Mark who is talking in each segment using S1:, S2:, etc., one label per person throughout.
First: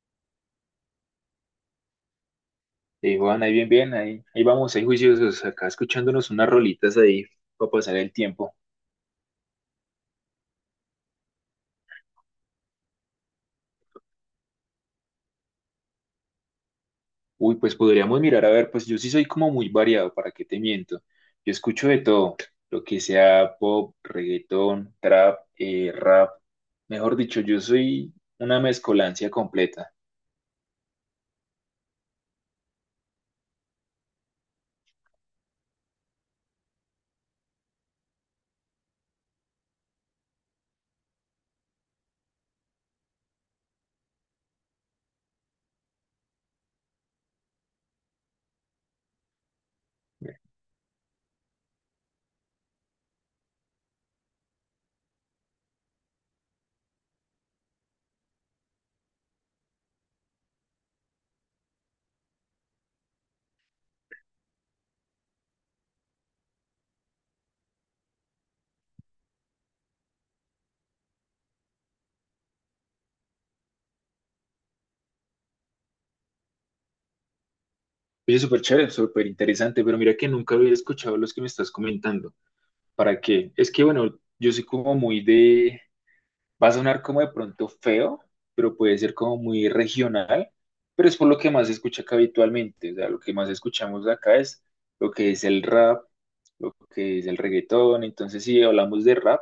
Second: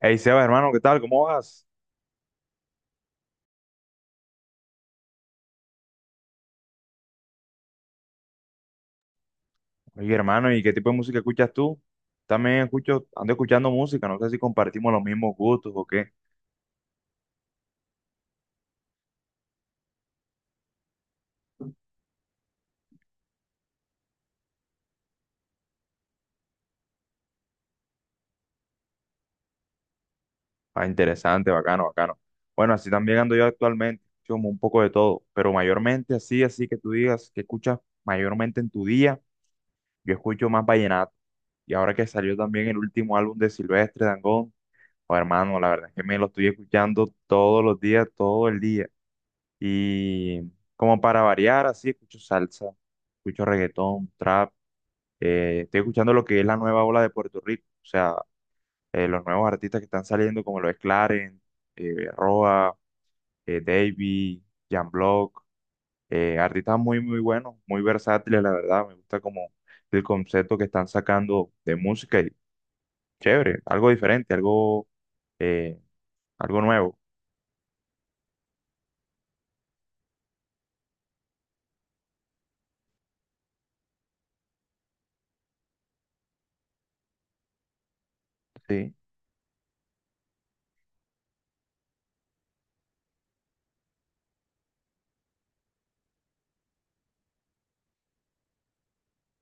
S1: Hey Sebas, hermano, ¿qué tal? ¿Cómo vas?
S2: Sí, Juan, ahí bien, bien, ahí, ahí vamos, ahí juiciosos, acá escuchándonos unas rolitas ahí para pasar el tiempo.
S1: Oye, hermano, ¿y qué tipo de música escuchas tú? También escucho, ando escuchando música, no sé si compartimos los mismos gustos o qué.
S2: Uy, pues podríamos mirar, a ver, pues yo sí soy como muy variado, ¿para qué te miento? Yo escucho de todo, lo que sea pop, reggaetón, trap, rap, mejor dicho, yo soy una mezcolancia completa.
S1: Ah, interesante, bacano, bacano. Bueno, así también ando yo actualmente, escucho como un poco de todo, pero mayormente así, así que tú digas que escuchas mayormente en tu día, yo escucho más vallenato. Y ahora que salió también el último álbum de Silvestre Dangond, oh, hermano, la verdad es que me lo estoy escuchando todos los días, todo el día. Y como para variar, así escucho salsa, escucho reggaetón, trap. Estoy escuchando lo que es la nueva ola de Puerto Rico, o sea, los nuevos artistas que están saliendo, como lo es Clarence, Roa, Davy, Jan Block, artistas muy, muy buenos, muy versátiles, la verdad. Me gusta como el concepto que están sacando de música y chévere, algo diferente, algo, eh, algo nuevo.
S2: Oye, súper chévere, súper interesante, pero mira que nunca había escuchado los que me estás comentando. ¿Para qué? Es que, bueno, yo soy como muy de... Va a sonar como de pronto feo, pero
S1: Sí.
S2: puede ser como muy regional, pero es por lo que más se escucha acá habitualmente. O sea, lo que más escuchamos acá es lo que es el rap, lo que es el reggaetón. Entonces, si hablamos de rap,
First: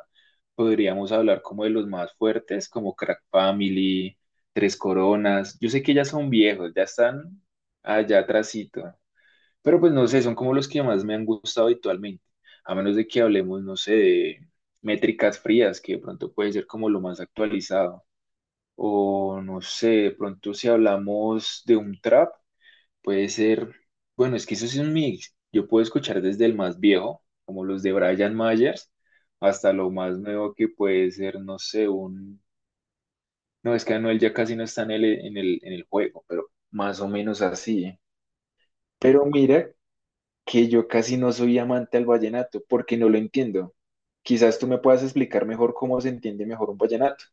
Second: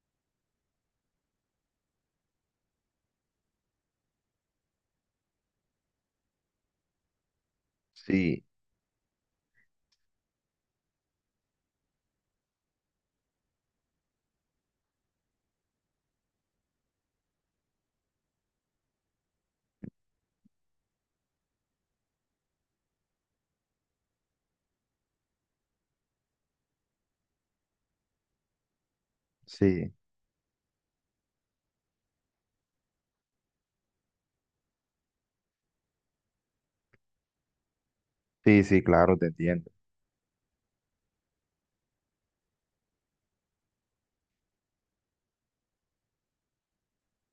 S2: podríamos hablar como de los más fuertes, como Crack Family, Tres Coronas. Yo sé que ya son viejos, ya están allá
S1: Sí,
S2: atrásito. Pero pues no sé, son como los que más me han gustado habitualmente, a menos de que hablemos, no sé, de métricas frías, que de pronto puede ser como lo más actualizado, o no sé, de pronto si hablamos de un trap, puede ser, bueno, es que eso sí es un mix, yo puedo escuchar desde el más viejo, como los de Brian Myers, hasta lo
S1: sí,
S2: más nuevo que puede ser, no sé, un, no, es que Anuel ya casi no está en el juego, pero más o menos así, ¿eh?
S1: sí, sí, claro, te
S2: Pero
S1: entiendo.
S2: mira que yo casi no soy amante al vallenato porque no lo entiendo. Quizás tú me puedas explicar mejor cómo se entiende mejor un vallenato.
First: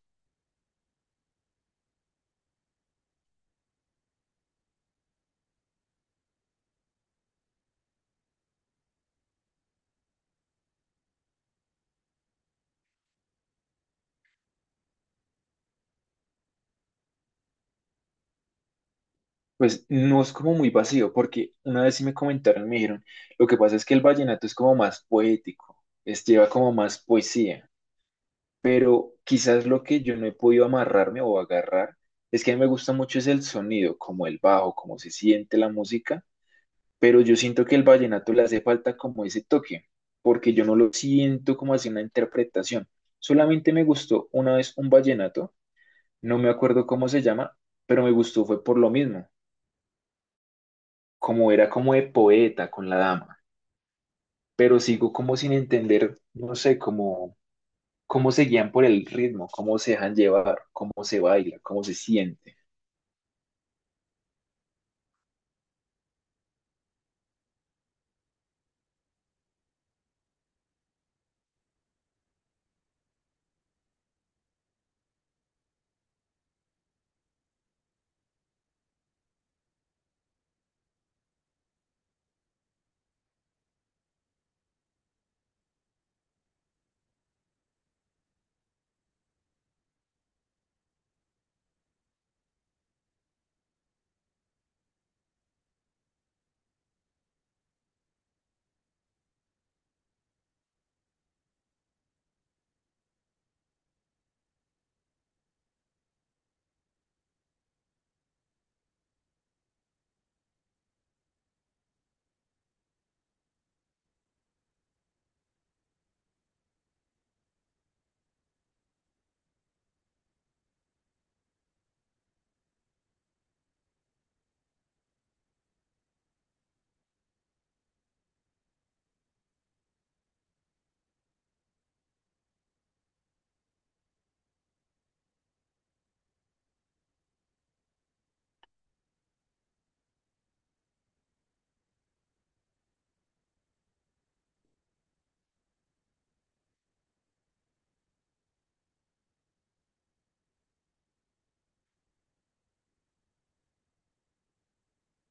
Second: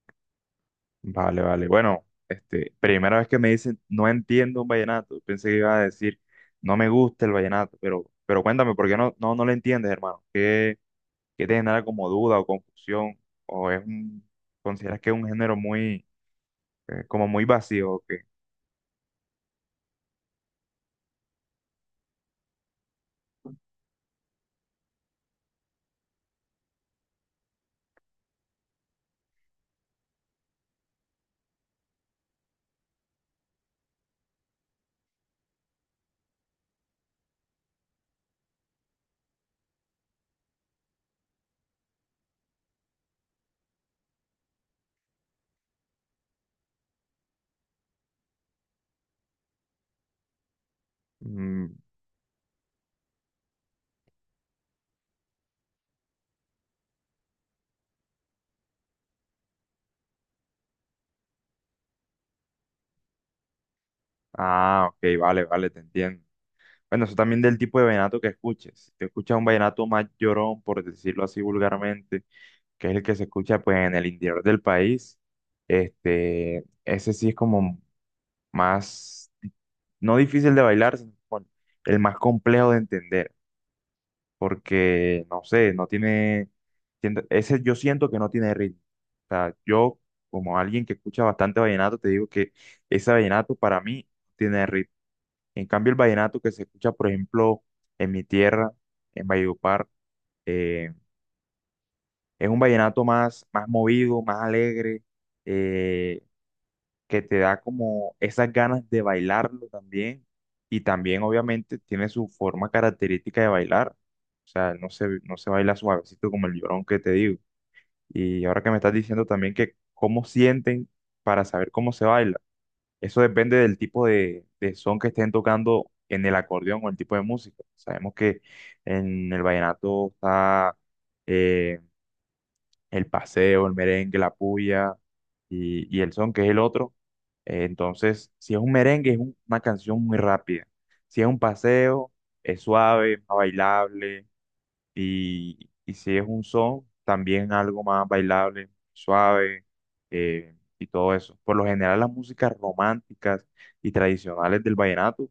S1: Vale, vale. Bueno, este, primera vez que me dicen no entiendo un vallenato. Pensé que iba a decir no me gusta el vallenato, pero cuéntame, ¿por qué no lo entiendes, hermano? ¿Qué, qué te genera como duda o confusión? ¿O es un, consideras que es un género muy, como muy vacío? ¿O qué?
S2: Pues no es como muy vacío, porque una vez sí me comentaron, me dijeron, lo que pasa es que el vallenato es como más poético, es, lleva como más poesía, pero quizás lo que yo no he podido amarrarme o agarrar es que a mí me gusta mucho es el sonido, como el bajo, cómo se siente la música, pero yo siento que el vallenato le hace falta como ese toque, porque yo no lo siento como así una interpretación. Solamente me gustó una vez un vallenato, no me acuerdo cómo se llama, pero me gustó fue por lo mismo, como era
S1: Mm.
S2: como de poeta con la dama, pero sigo como sin entender, no sé, cómo se guían por el ritmo, cómo se dejan llevar, cómo se baila, cómo se siente.
S1: Ah, ok, vale, vale, te entiendo. Bueno, eso también del tipo de vallenato que escuches. Si te escuchas un vallenato más llorón, por decirlo así vulgarmente, que es el que se escucha pues en el interior del país. Este, ese sí es como más, no difícil de bailar, sino bueno, el más complejo de entender, porque no sé, no tiene, ese yo siento que no tiene ritmo. O sea, yo como alguien que escucha bastante vallenato, te digo que ese vallenato para mí tiene ritmo. En cambio, el vallenato que se escucha, por ejemplo, en mi tierra, en Valledupar, eh, es un vallenato más, más movido, más alegre. eh, que te da como esas ganas de bailarlo también y también obviamente tiene su forma característica de bailar, o sea, no se baila suavecito como el llorón que te digo. Y ahora que me estás diciendo también que cómo sienten para saber cómo se baila, eso depende del tipo de son que estén tocando en el acordeón o el tipo de música. Sabemos que en el vallenato está... eh, el paseo, el merengue, la puya y el son, que es el otro. Entonces, si es un merengue, una canción muy rápida. Si es un paseo, es suave, más bailable. Y si es un son, también algo más bailable, suave y todo eso. Por lo general, las músicas románticas y tradicionales del vallenato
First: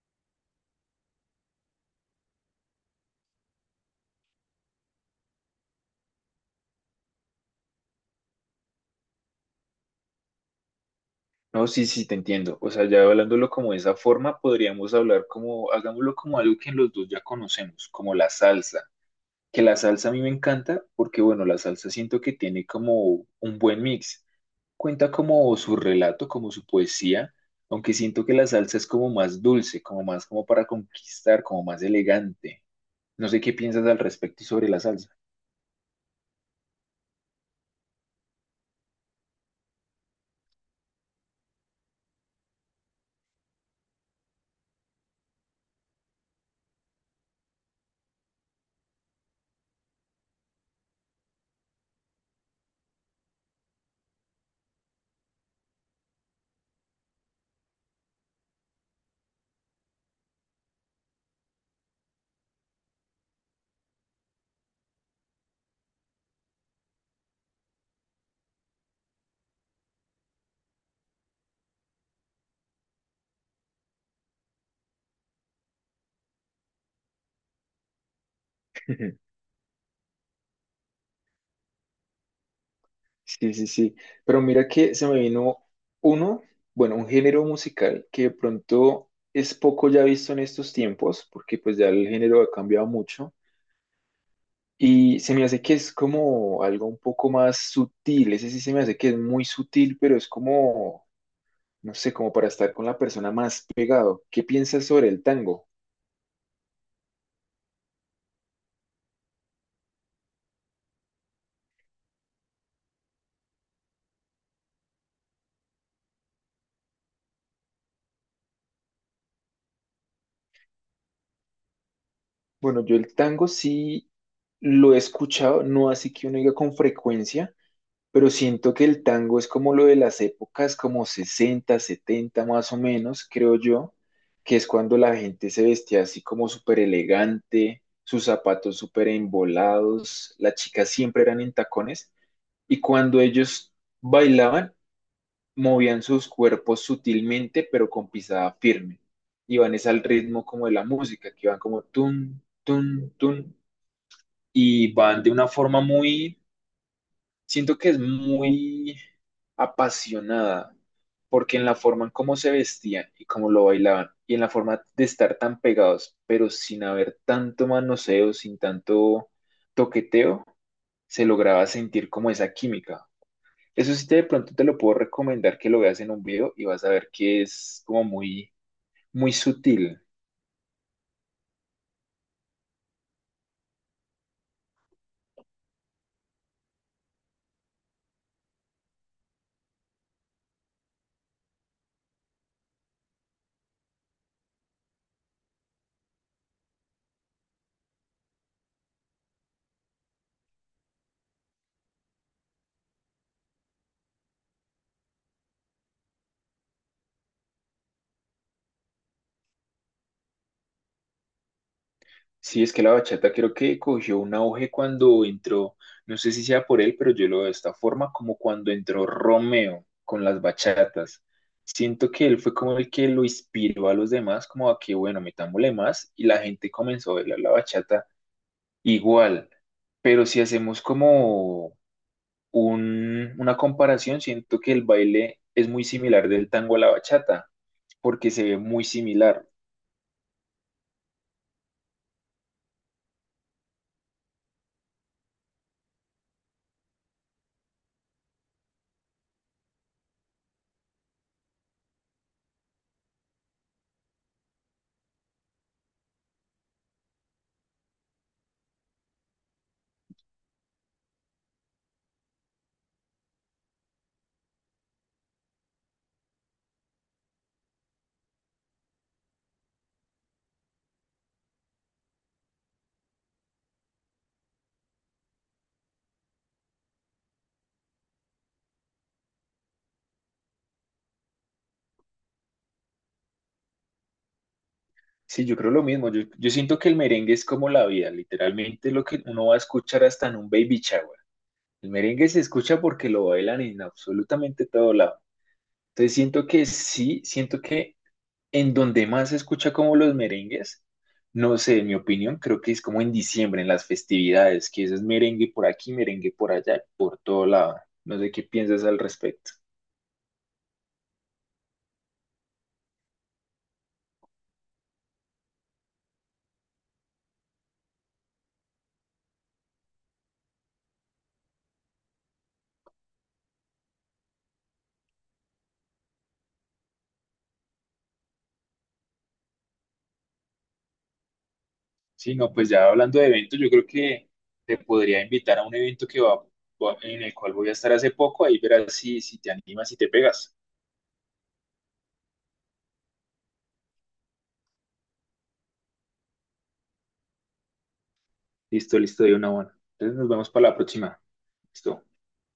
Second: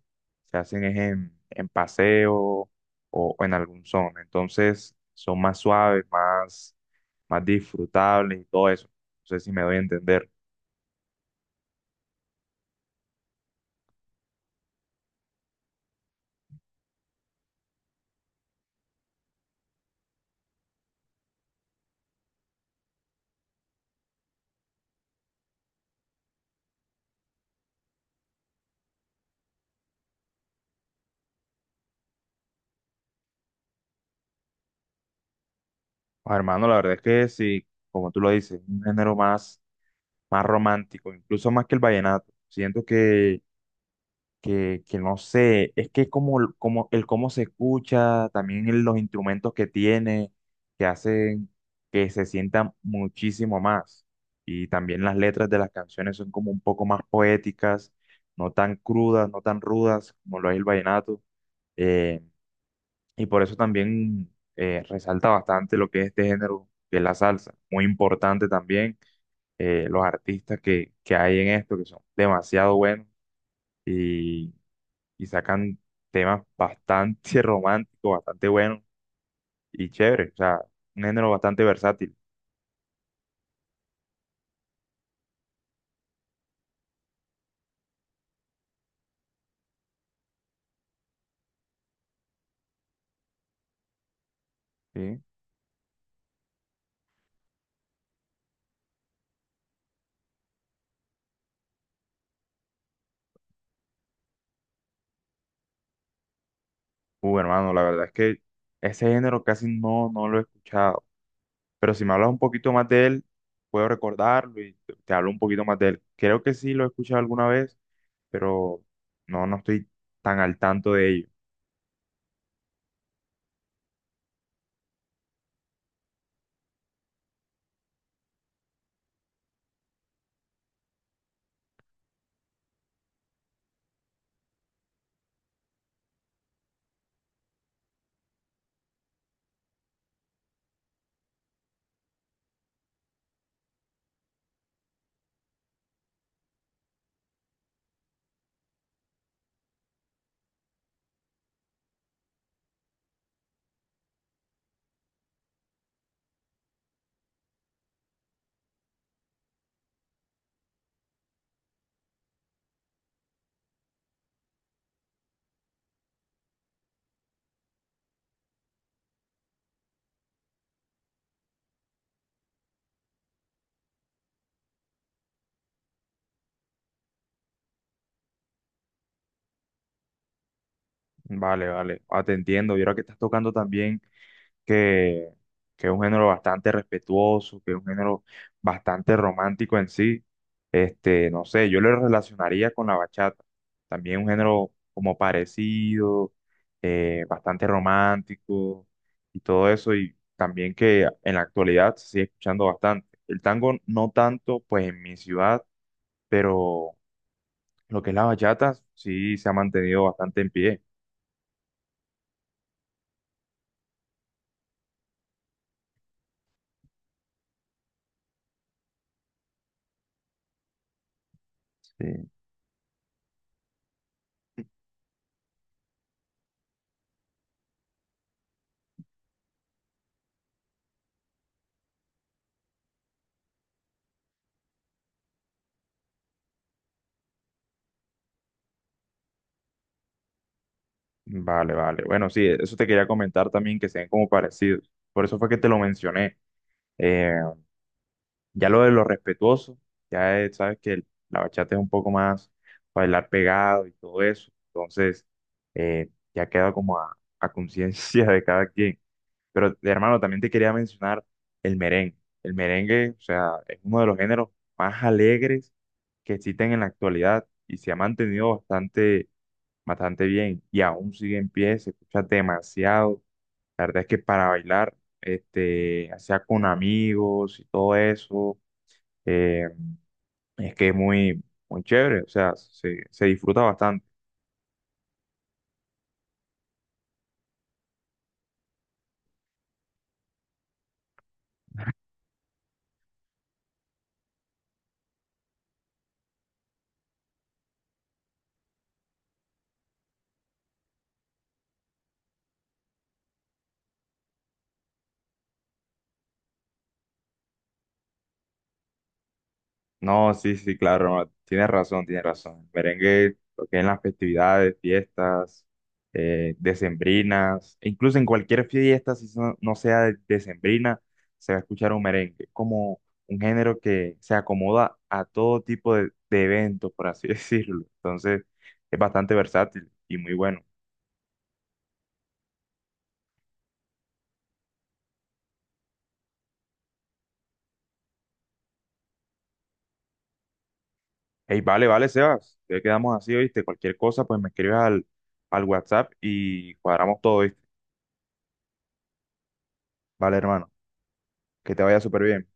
S1: se hacen es en paseo o en algún son. Entonces, son más suaves, más más disfrutables y todo eso. No sé si me doy a entender.
S2: No, sí, sí, te entiendo. O sea, ya hablándolo como de esa forma, podríamos hablar como, hagámoslo como algo que los dos ya conocemos, como la salsa que la salsa a mí me encanta porque, bueno, la salsa siento que tiene como un buen mix. Cuenta como su relato, como su poesía, aunque siento que la salsa es como más dulce, como más como para conquistar, como más elegante. No sé qué piensas al respecto y sobre la salsa.
S1: Ah, hermano, la verdad es que sí, como tú lo dices, un género más, más romántico, incluso más que el vallenato. Siento que no sé, es que como, como el cómo se escucha, también los instrumentos que tiene, que hacen que se sienta muchísimo más. Y también las letras de las canciones son como un poco más poéticas, no tan crudas, no tan rudas como lo es el vallenato. Eh, Y por eso también resalta bastante lo que es este género, que es la salsa. Muy importante también, los artistas que hay en esto, que son demasiado buenos y, y sacan temas bastante románticos, bastante buenos y chéveres. O sea, un género bastante versátil,
S2: Sí, sí, sí. Pero mira que se me vino uno, bueno, un género musical que de pronto es poco ya visto en estos tiempos, porque pues ya el género ha cambiado mucho. Y
S1: ¿sí?
S2: se me hace que es como algo un poco más sutil, ese sí se me hace que es muy sutil, pero es como, no sé, como para estar con la persona más pegado. ¿Qué piensas sobre el tango?
S1: Hermano, la verdad es que ese género casi no lo he escuchado. Pero si me hablas un poquito más de él, puedo recordarlo y te hablo un poquito más de él. Creo que sí lo he escuchado alguna vez, pero no, no estoy tan al tanto de ello.
S2: Bueno, yo el tango sí lo he escuchado, no así que uno diga con frecuencia, pero siento que el tango es como lo de las épocas, como 60 70 más o menos, creo yo, que es cuando la gente se vestía así como súper elegante, sus zapatos súper embolados, las chicas siempre eran en tacones. Y cuando ellos bailaban, movían sus cuerpos sutilmente, pero con pisada firme. Iban es al ritmo como de la música, que van como tun, tun, tun, y van de una forma muy, siento que es muy apasionada, porque en la forma en cómo se vestían y cómo lo bailaban, y en la forma de estar tan pegados, pero sin haber tanto manoseo, sin tanto toqueteo, se lograba sentir como esa química. Eso sí, te, de pronto te lo puedo recomendar que lo veas en un video y vas a ver que es como muy, muy sutil.
S1: Vale, vale, ah, te entiendo. Y ahora que estás tocando también que, que es un género bastante respetuoso, que es un género bastante romántico en sí, este, no sé, yo lo relacionaría con la bachata. También un género como parecido, bastante romántico y todo eso, y también que en la actualidad se sigue escuchando bastante. El tango no tanto, pues en mi ciudad, pero lo que es la bachata, sí se ha mantenido bastante en pie.
S2: Sí, es que la bachata creo que cogió un auge cuando entró, no sé si sea por él, pero yo lo veo de esta forma, como cuando entró Romeo con las bachatas. Siento que
S1: Sí.
S2: él fue como el que lo inspiró a los demás, como a que, bueno, metámosle más, y la gente comenzó a bailar la bachata igual. Pero si hacemos como una comparación, siento que el baile es muy similar del tango a la bachata, porque se ve muy similar.
S1: Vale, vale. Bueno, sí, eso te quería comentar también, que se ven como parecidos. Por eso fue que te lo mencioné. Eh, ya lo de lo respetuoso, sabes que la bachata es un poco más bailar pegado y todo eso. Entonces, ya queda como a conciencia de cada quien. Pero hermano, también te quería mencionar el merengue. El merengue, o sea, es uno de los géneros más alegres que existen en la actualidad y se ha mantenido bastante, bastante bien y aún sigue en pie, se escucha demasiado. La verdad es que para bailar, este, ya sea con amigos y todo eso, eh, es que es muy, muy chévere, o sea, se disfruta bastante.
S2: Sí, yo creo lo mismo. Yo siento que el merengue es como la vida, literalmente lo que uno va a escuchar hasta en un baby shower. El merengue se escucha porque lo bailan en absolutamente todo lado. Entonces siento que sí, siento que en donde más se escucha como los merengues, no sé, en mi opinión, creo que es como en diciembre, en las festividades, que eso es merengue por aquí, merengue por allá, por todo lado. No sé qué piensas al respecto.
S1: No, sí, sí, claro, tienes razón, tienes razón. Merengue, lo que es en las festividades, fiestas, decembrinas, e incluso en cualquier fiesta, no sea decembrina, se va a escuchar un merengue, como un género que se acomoda a todo tipo de eventos, por así decirlo. Entonces, es bastante versátil y muy bueno.
S2: Sí, no, pues ya hablando de eventos, yo creo que te podría invitar a un evento que en el cual voy a estar hace poco, ahí verás si, si te animas y te pegas.
S1: Hey, vale, vale, Sebas, ya quedamos así, ¿oíste? Cualquier cosa, pues me escribes al, al WhatsApp y cuadramos todo, ¿oíste?
S2: Listo, listo, de una buena. Entonces nos
S1: Vale,
S2: vemos para
S1: hermano,
S2: la próxima.
S1: que te vaya
S2: Listo.
S1: súper bien.